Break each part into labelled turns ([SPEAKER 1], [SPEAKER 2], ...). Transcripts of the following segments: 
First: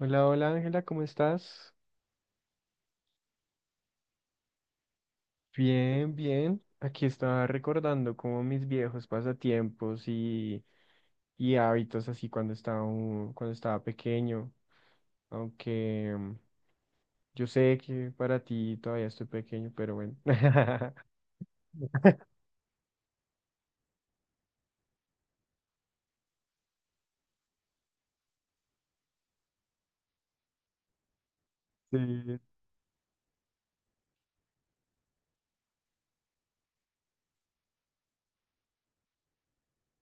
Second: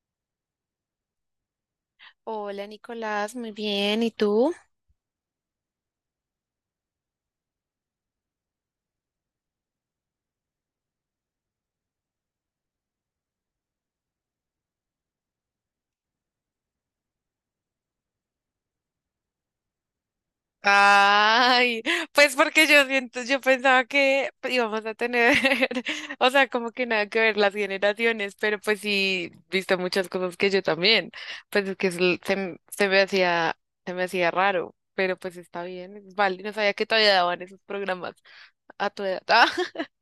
[SPEAKER 1] Hola, hola Ángela, ¿cómo estás?
[SPEAKER 2] Hola Nicolás, muy bien. ¿Y tú?
[SPEAKER 1] Bien, bien. Aquí estaba recordando como mis viejos pasatiempos y hábitos así cuando estaba, cuando estaba pequeño. Aunque yo sé que para ti todavía estoy pequeño, pero bueno.
[SPEAKER 2] Ay, pues porque yo pensaba que íbamos a tener, o sea, como que nada que ver las generaciones, pero pues sí, visto muchas cosas que yo también, pues es que es l- se,
[SPEAKER 1] Sí,
[SPEAKER 2] m- se me hacía raro, pero pues está bien, es vale, no sabía que todavía daban esos programas a tu edad.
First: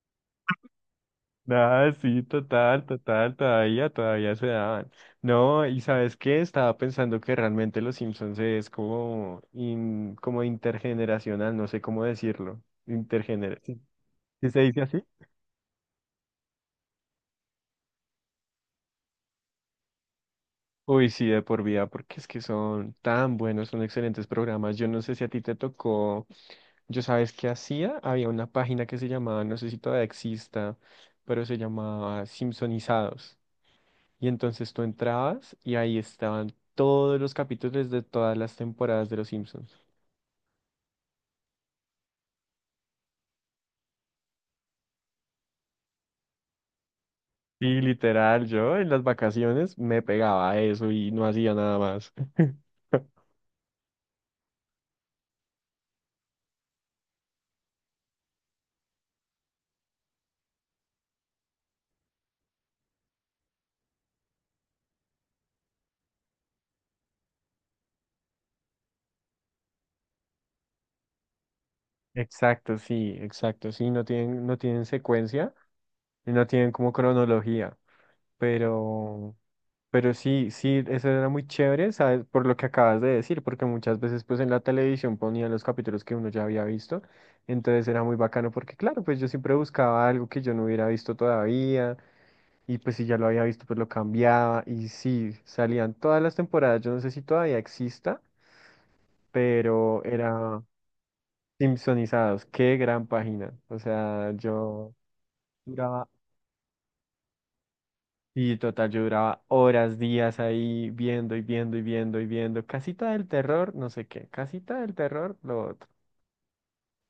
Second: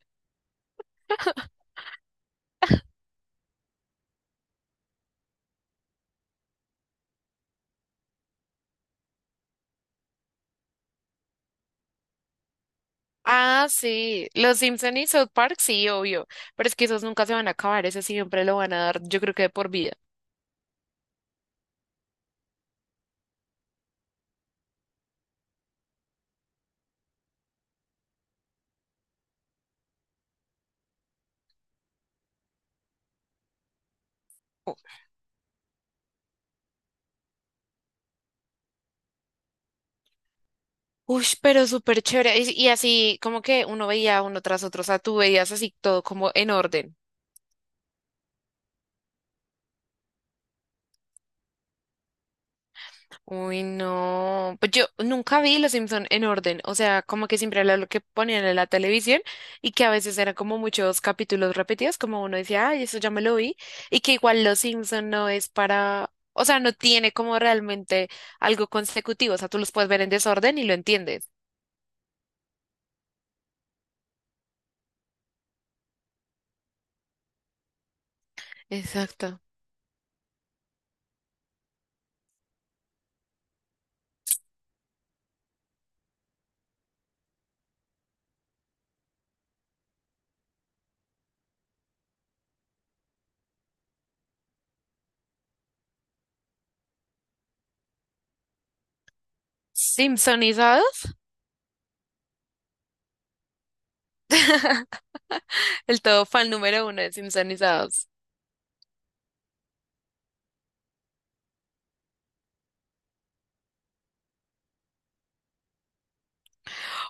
[SPEAKER 1] nada, sí, total, total, todavía, todavía se daban. No, y ¿sabes qué? Estaba pensando que realmente Los Simpsons es como, como intergeneracional, no sé cómo decirlo.
[SPEAKER 2] Ah,
[SPEAKER 1] Intergeneracional.
[SPEAKER 2] sí,
[SPEAKER 1] ¿Sí
[SPEAKER 2] los
[SPEAKER 1] se dice
[SPEAKER 2] Simpson
[SPEAKER 1] así?
[SPEAKER 2] y South Park, sí, obvio, pero es que esos nunca se van a acabar, esos siempre lo van a dar, yo creo que de por vida.
[SPEAKER 1] Uy, sí, de por vida, porque es que son tan buenos, son excelentes programas. Yo no sé si a ti te tocó, yo sabes qué hacía, había una página que se llamaba, no sé si todavía exista, pero se llamaba Simpsonizados. Y entonces tú entrabas y ahí estaban todos los capítulos de todas las temporadas de Los Simpsons.
[SPEAKER 2] Uy, pero súper chévere. Y así como que uno veía uno tras otro, o sea, tú veías así todo como en orden.
[SPEAKER 1] Y literal, yo en las vacaciones me pegaba a eso y no hacía nada más.
[SPEAKER 2] Uy, no. Pues yo nunca vi Los Simpson en orden, o sea, como que siempre era lo que ponían en la televisión y que a veces eran como muchos capítulos repetidos, como uno decía, ay, eso ya me lo vi, y que igual Los Simpson no es para, o sea, no tiene como realmente algo consecutivo, o sea, tú los puedes ver en desorden y lo entiendes.
[SPEAKER 1] Exacto, sí, exacto, sí, no tienen, no tienen secuencia. Y no tienen como cronología, pero,
[SPEAKER 2] Exacto.
[SPEAKER 1] pero sí, sí, eso era muy chévere, ¿sabes? Por lo que acabas de decir, porque muchas veces pues en la televisión ponían los capítulos que uno ya había visto, entonces era muy bacano porque claro, pues yo siempre buscaba algo que yo no hubiera visto todavía, y pues si ya lo había visto pues lo cambiaba, y sí, salían todas las temporadas, yo no sé si todavía exista, pero era
[SPEAKER 2] Simpsonizados,
[SPEAKER 1] Simpsonizados, qué gran página, o sea, yo...
[SPEAKER 2] el
[SPEAKER 1] duraba.
[SPEAKER 2] todo fan número uno de Simpsonizados.
[SPEAKER 1] Y total, yo duraba horas, días ahí viendo y viendo y viendo y viendo. Casita del terror, no sé qué. Casita del terror, lo otro.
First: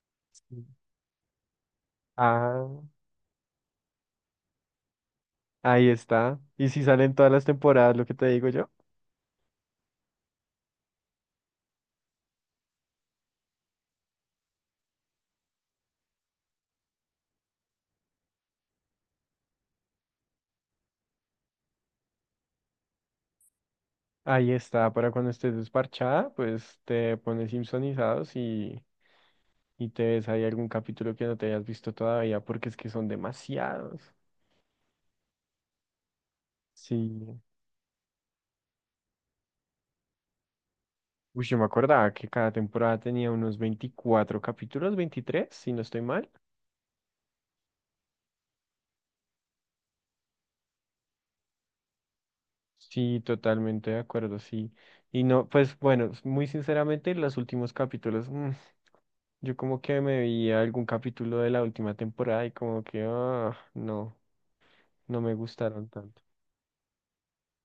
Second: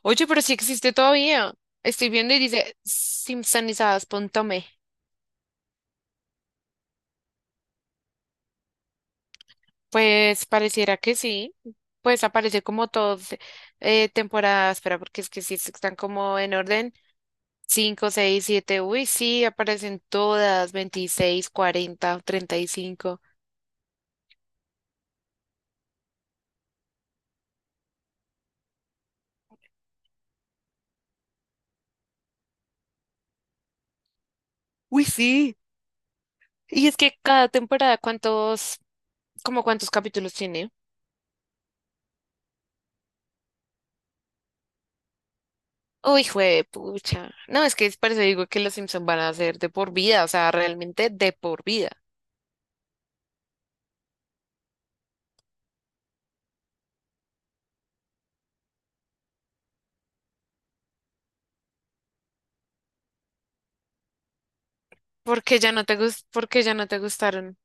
[SPEAKER 2] Oye, pero sí
[SPEAKER 1] Sí.
[SPEAKER 2] existe todavía. Estoy viendo y
[SPEAKER 1] Ah,
[SPEAKER 2] dice simpsonizadas.me.
[SPEAKER 1] ahí está. Y si salen todas las temporadas, lo que te digo yo,
[SPEAKER 2] Pues pareciera que sí. Pues aparece como todos, temporadas. Espera, porque es que sí están como en orden. Cinco, 6, 7. Uy, sí, aparecen todas. 26, 40, 35.
[SPEAKER 1] ahí está. Para cuando estés desparchada, pues te pones Simpsonizados y te ves ahí algún capítulo que no te hayas visto todavía, porque es que son demasiados.
[SPEAKER 2] Uy, sí. Y es que
[SPEAKER 1] Sí.
[SPEAKER 2] cada temporada, ¿ como cuántos capítulos tiene?
[SPEAKER 1] Uy, yo me acordaba que cada temporada tenía unos 24 capítulos, 23 si no estoy
[SPEAKER 2] Uy,
[SPEAKER 1] mal.
[SPEAKER 2] jue pucha. No, es que es por eso digo que los Simpsons van a ser de por vida, o sea, realmente de por vida.
[SPEAKER 1] Sí, totalmente de acuerdo, sí. Y no, pues bueno, muy sinceramente, los últimos capítulos, yo como que me vi algún capítulo de la última temporada y como que, ah, no, no me gustaron tanto.
[SPEAKER 2] Porque ya no te gustaron.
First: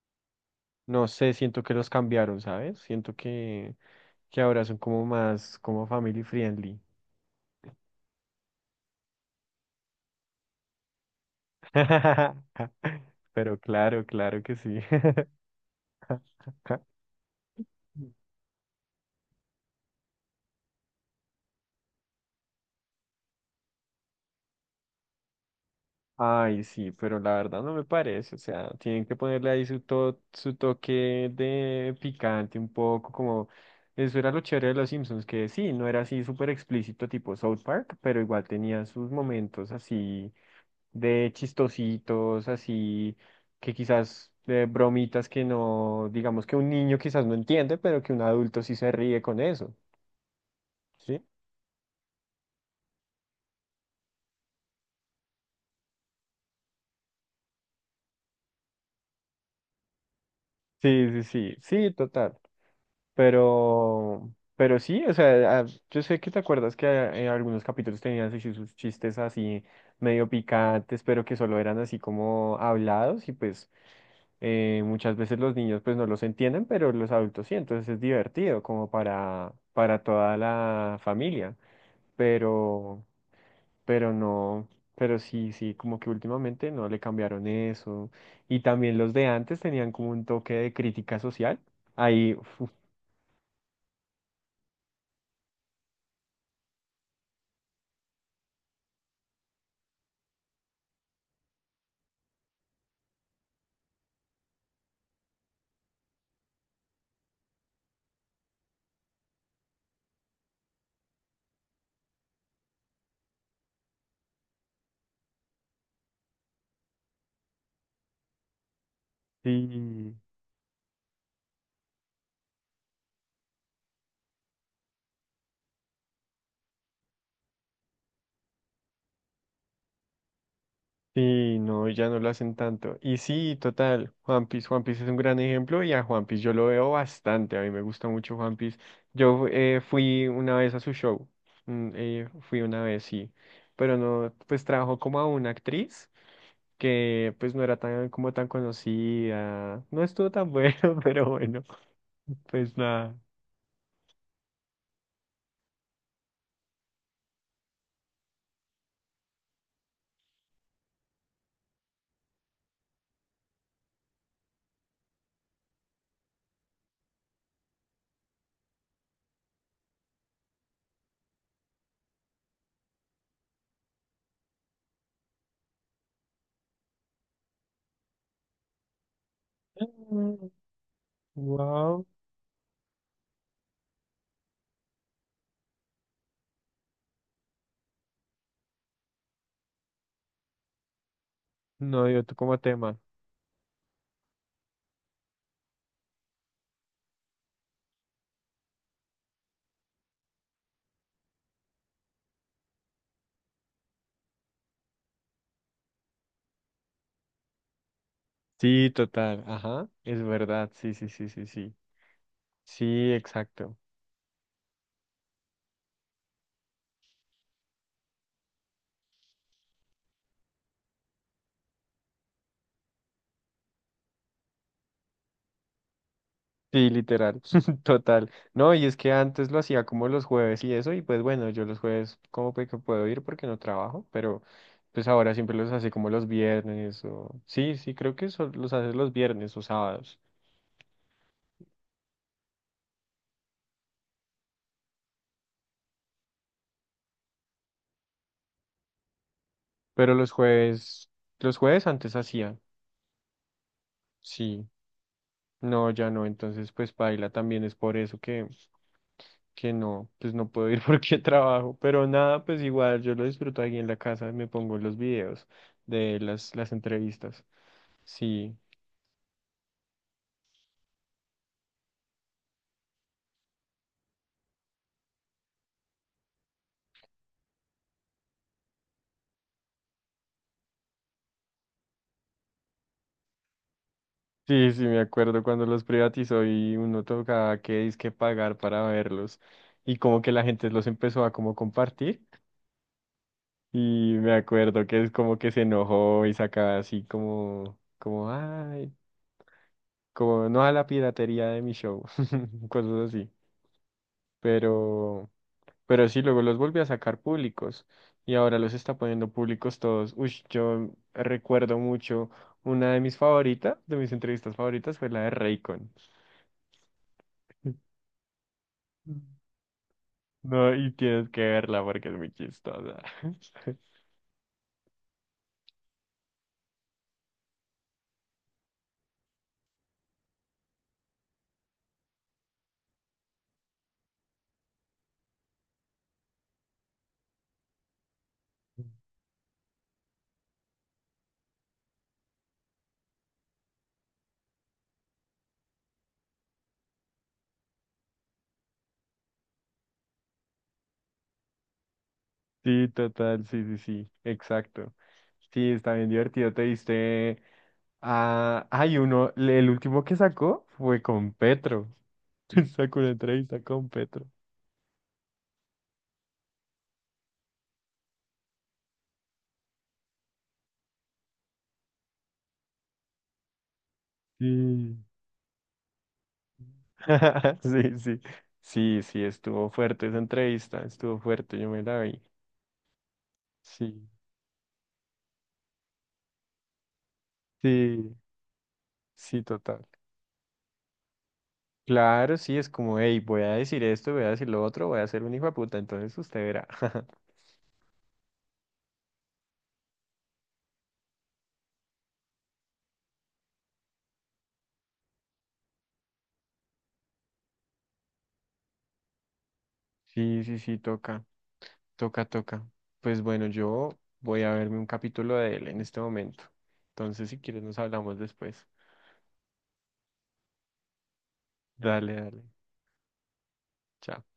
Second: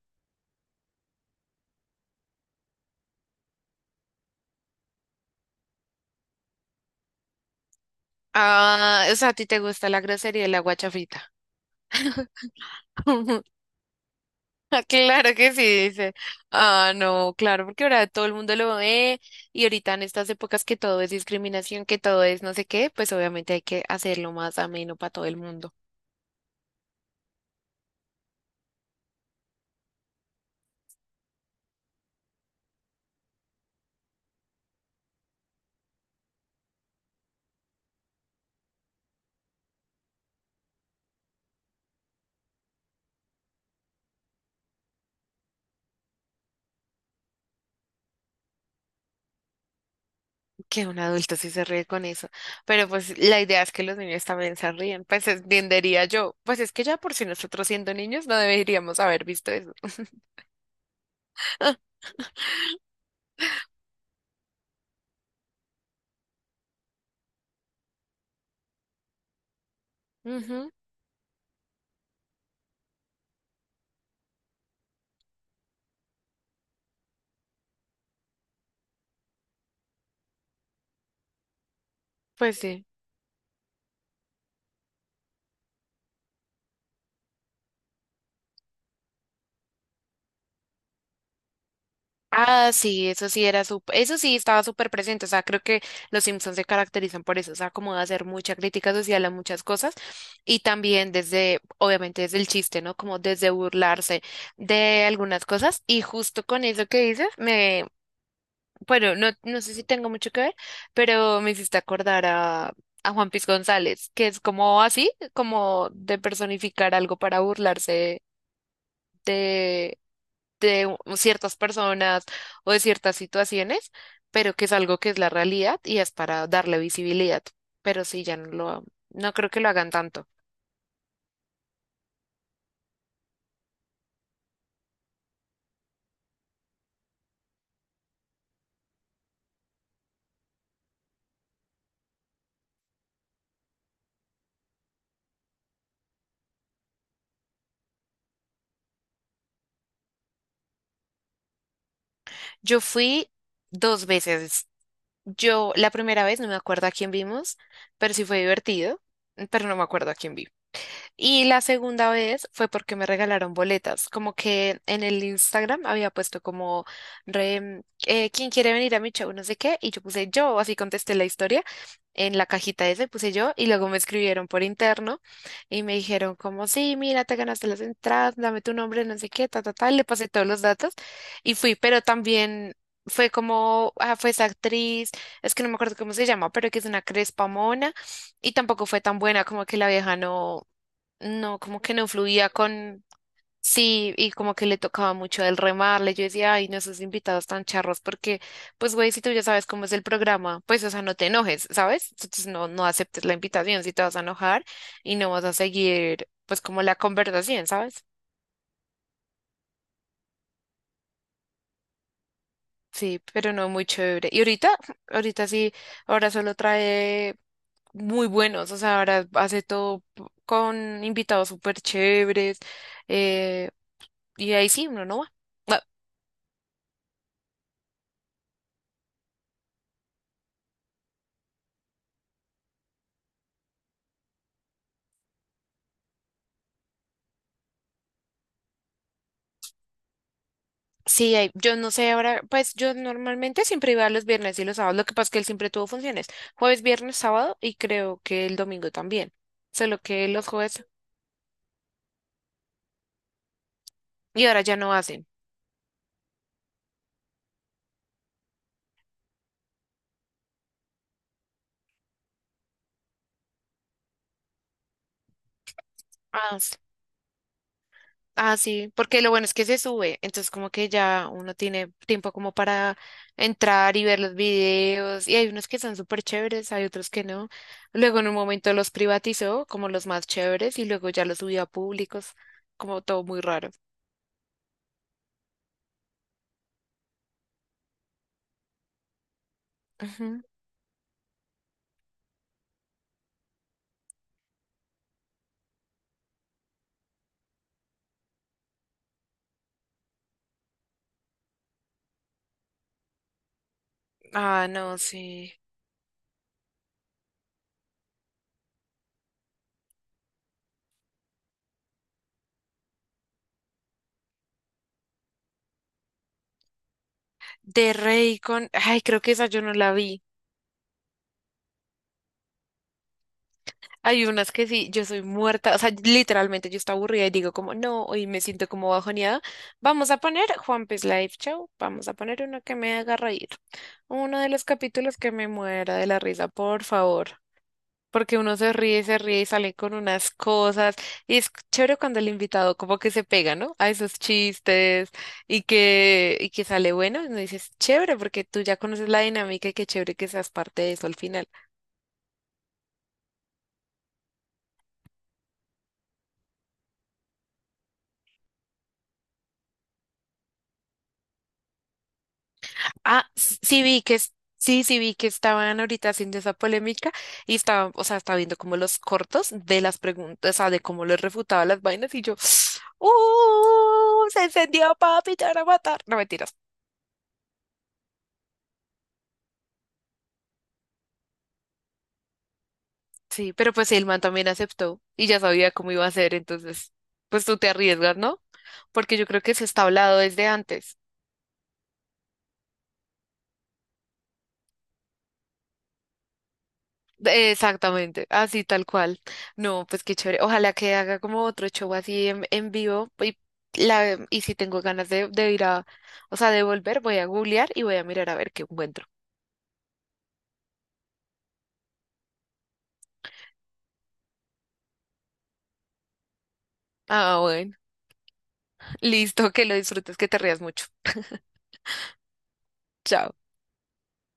[SPEAKER 1] No sé, siento que los cambiaron, ¿sabes? Siento que ahora son como más, como family friendly.
[SPEAKER 2] Ah, o sea, a ti te gusta la grosería y la guachafita.
[SPEAKER 1] Pero claro, claro que sí.
[SPEAKER 2] Ah, claro que sí, dice. Ah, no, claro, porque ahora todo el mundo lo ve y ahorita en estas épocas que todo es discriminación, que todo es no sé qué, pues obviamente hay que hacerlo más ameno para todo el mundo.
[SPEAKER 1] Ay, sí, pero la verdad no me parece, o sea, tienen que ponerle ahí su, su toque de picante un poco, como eso era lo chévere de los Simpsons, que sí, no era así súper explícito tipo South Park, pero igual tenía sus momentos así de chistositos, así que quizás de bromitas que no, digamos que un niño quizás no entiende, pero que un adulto sí se ríe con eso,
[SPEAKER 2] Que un
[SPEAKER 1] ¿sí?
[SPEAKER 2] adulto sí se ríe con eso. Pero pues la idea es que los niños también se ríen. Pues entendería yo. Pues es que ya por si nosotros siendo niños no deberíamos haber visto eso.
[SPEAKER 1] Sí, sí, sí, sí, total. Pero sí, o sea, ah, yo sé que te acuerdas que algunos capítulos tenían así sus chistes así medio
[SPEAKER 2] Ujú,
[SPEAKER 1] picantes, pero que solo eran así como hablados y pues muchas veces los niños pues no los entienden, pero los adultos sí, entonces es divertido como para toda la familia,
[SPEAKER 2] pues sí.
[SPEAKER 1] pero, pero no, pero sí, sí, como que últimamente no le cambiaron eso y también los de antes tenían como un toque de crítica social, ahí, uf,
[SPEAKER 2] Ah, sí, eso sí era súper, eso sí estaba súper presente, o sea, creo que los Simpsons se caracterizan por eso, o sea, como de hacer mucha crítica social a muchas cosas y también desde, obviamente desde el chiste, ¿no? Como desde burlarse de algunas cosas y justo con eso que dices, me, bueno, no, no sé si tengo mucho que ver, pero me hiciste acordar a Juan Piz González, que es como así, como de personificar algo para burlarse
[SPEAKER 1] sí.
[SPEAKER 2] de ciertas personas o de ciertas situaciones, pero que es algo que es la realidad y es para darle visibilidad. Pero sí, no creo que lo hagan tanto.
[SPEAKER 1] Sí, no, ya no lo hacen tanto. Y sí, total, Juan Piece, Juan Piece es un gran ejemplo y a Juan Piece yo lo veo bastante, a mí me gusta mucho Juan Piece. Yo fui una vez a su show, fui una vez, sí, pero no, pues trabajó como a una actriz que pues no era tan como tan conocida, no estuvo tan bueno, pero bueno, pues
[SPEAKER 2] Yo
[SPEAKER 1] nada.
[SPEAKER 2] fui dos veces. Yo la primera vez no me acuerdo a quién vimos, pero sí fue divertido, pero no me acuerdo a quién vimos. Y la segunda vez fue porque me regalaron boletas, como que en el Instagram había puesto como, ¿quién quiere venir a mi show? No sé qué, y yo puse yo, así contesté la historia en la cajita esa, puse yo, y luego me escribieron por interno y me dijeron como, sí, mira, te ganaste las entradas, dame tu nombre, no sé qué, ta, ta, ta, y le pasé todos los datos y fui, pero
[SPEAKER 1] Wow,
[SPEAKER 2] también... Fue como, ah, fue esa actriz, es que no me acuerdo cómo se llama, pero que es una crespa mona y tampoco fue tan buena, como que la vieja no, no, como que
[SPEAKER 1] no
[SPEAKER 2] no
[SPEAKER 1] dio tú
[SPEAKER 2] fluía
[SPEAKER 1] como tema.
[SPEAKER 2] con, sí, y como que le tocaba mucho el remarle. Yo decía, ay, no, esos invitados tan charros, porque, pues, güey, si tú ya sabes cómo es el programa, pues, o sea, no te enojes, ¿sabes? Entonces no, no aceptes la invitación si te vas a enojar y no vas a seguir, pues, como la conversación, ¿sabes?
[SPEAKER 1] Sí, total, ajá, es verdad, sí, sí, sí, sí, sí. Sí,
[SPEAKER 2] Sí, pero no
[SPEAKER 1] exacto.
[SPEAKER 2] muy chévere. Y ahorita, ahorita sí, ahora solo trae muy buenos, o sea, ahora hace todo con invitados súper chéveres, eh, y ahí sí, uno no va.
[SPEAKER 1] Sí, literal, total. No, y es que antes lo hacía como los jueves y eso, y pues bueno, yo los jueves como que puedo ir porque no trabajo, pero pues ahora siempre los hace como los viernes o... Sí, sí, creo que eso los hace los viernes o sábados,
[SPEAKER 2] Sí, yo no sé ahora, pues yo normalmente siempre iba los viernes y los sábados, lo que pasa es que él siempre tuvo funciones, jueves, viernes, sábado y creo que el domingo también, solo
[SPEAKER 1] pero
[SPEAKER 2] que los jueves
[SPEAKER 1] los jueves antes hacía,
[SPEAKER 2] y ahora
[SPEAKER 1] sí,
[SPEAKER 2] ya no hacen.
[SPEAKER 1] no, ya no, entonces pues paila también es por eso que no, pues no puedo ir porque trabajo, pero nada, pues igual yo lo disfruto aquí en la casa, me pongo los videos de
[SPEAKER 2] Ah,
[SPEAKER 1] las entrevistas, sí.
[SPEAKER 2] ah, sí, porque lo bueno es que se sube, entonces como que ya uno tiene tiempo como para entrar y ver los videos y hay unos que son súper chéveres, hay otros que no. Luego en un momento los privatizó como los más chéveres y luego ya los subió a públicos, como todo muy raro.
[SPEAKER 1] Sí, sí, me acuerdo cuando los privatizó y uno tocaba que pagar para verlos y como que
[SPEAKER 2] Ujú.
[SPEAKER 1] la gente los empezó a como compartir y me acuerdo que es como que se enojó y sacaba así como, como, ay, como no a la piratería de mi show, cosas así,
[SPEAKER 2] Ah, no,
[SPEAKER 1] pero,
[SPEAKER 2] sí.
[SPEAKER 1] pero sí, luego los volvió a sacar públicos y ahora los está poniendo públicos todos. Uy, yo recuerdo mucho, una de mis favoritas, de mis entrevistas favoritas fue la de Raycon.
[SPEAKER 2] De Raycon, ay, creo que esa yo no la vi.
[SPEAKER 1] No, y tienes que verla porque es muy chistosa.
[SPEAKER 2] Hay unas que sí, yo soy muerta, o sea, literalmente yo estoy aburrida y digo como, no, hoy me siento como bajoneada. Vamos a poner Juan Pez Live Show, vamos a poner uno que me haga reír. Uno de los capítulos que me muera de la risa, por favor. Porque uno se ríe y sale con unas cosas. Y es chévere cuando el invitado como que se pega, ¿no? A esos chistes y que sale bueno. Y uno dices, chévere, porque tú ya conoces la dinámica y qué chévere que seas parte de eso al final.
[SPEAKER 1] Sí, total, sí, sí, sí, exacto. Sí, está bien divertido. Te viste. Ah, hay uno, el último que sacó fue con Petro. Sacó una
[SPEAKER 2] Ah,
[SPEAKER 1] entrevista con Petro.
[SPEAKER 2] sí vi que estaban ahorita haciendo esa polémica y estaba, o sea, estaba viendo como los cortos de las preguntas, o sea, de cómo les refutaba las vainas y yo, ¡uh! Se encendió,
[SPEAKER 1] Sí.
[SPEAKER 2] papi, te van a matar. No mentiras.
[SPEAKER 1] Sí, sí. Sí, sí, estuvo fuerte esa entrevista, estuvo fuerte, yo me la vi.
[SPEAKER 2] Sí, pero pues el
[SPEAKER 1] Sí,
[SPEAKER 2] man también aceptó y ya sabía cómo iba a ser, entonces, pues tú te
[SPEAKER 1] sí,
[SPEAKER 2] arriesgas, ¿no? Porque yo creo
[SPEAKER 1] sí,
[SPEAKER 2] que se está
[SPEAKER 1] total.
[SPEAKER 2] hablado desde antes.
[SPEAKER 1] Claro, sí, es como, hey, voy a decir esto, voy a decir lo otro, voy a ser un hijo de puta, entonces usted verá.
[SPEAKER 2] Exactamente, así tal cual. No, pues qué chévere. Ojalá que haga como otro show así en, vivo. Y si tengo ganas de ir a, o sea, de volver, voy a googlear y voy a mirar a ver qué encuentro.
[SPEAKER 1] Sí, sí, sí, toca, toca, toca. Pues bueno, yo voy a verme un capítulo de él en este momento. Entonces, si
[SPEAKER 2] Ah,
[SPEAKER 1] quieres,
[SPEAKER 2] bueno.
[SPEAKER 1] nos hablamos después.
[SPEAKER 2] Listo, que lo disfrutes, que te rías mucho.
[SPEAKER 1] Dale, dale.
[SPEAKER 2] Chao.
[SPEAKER 1] Chao.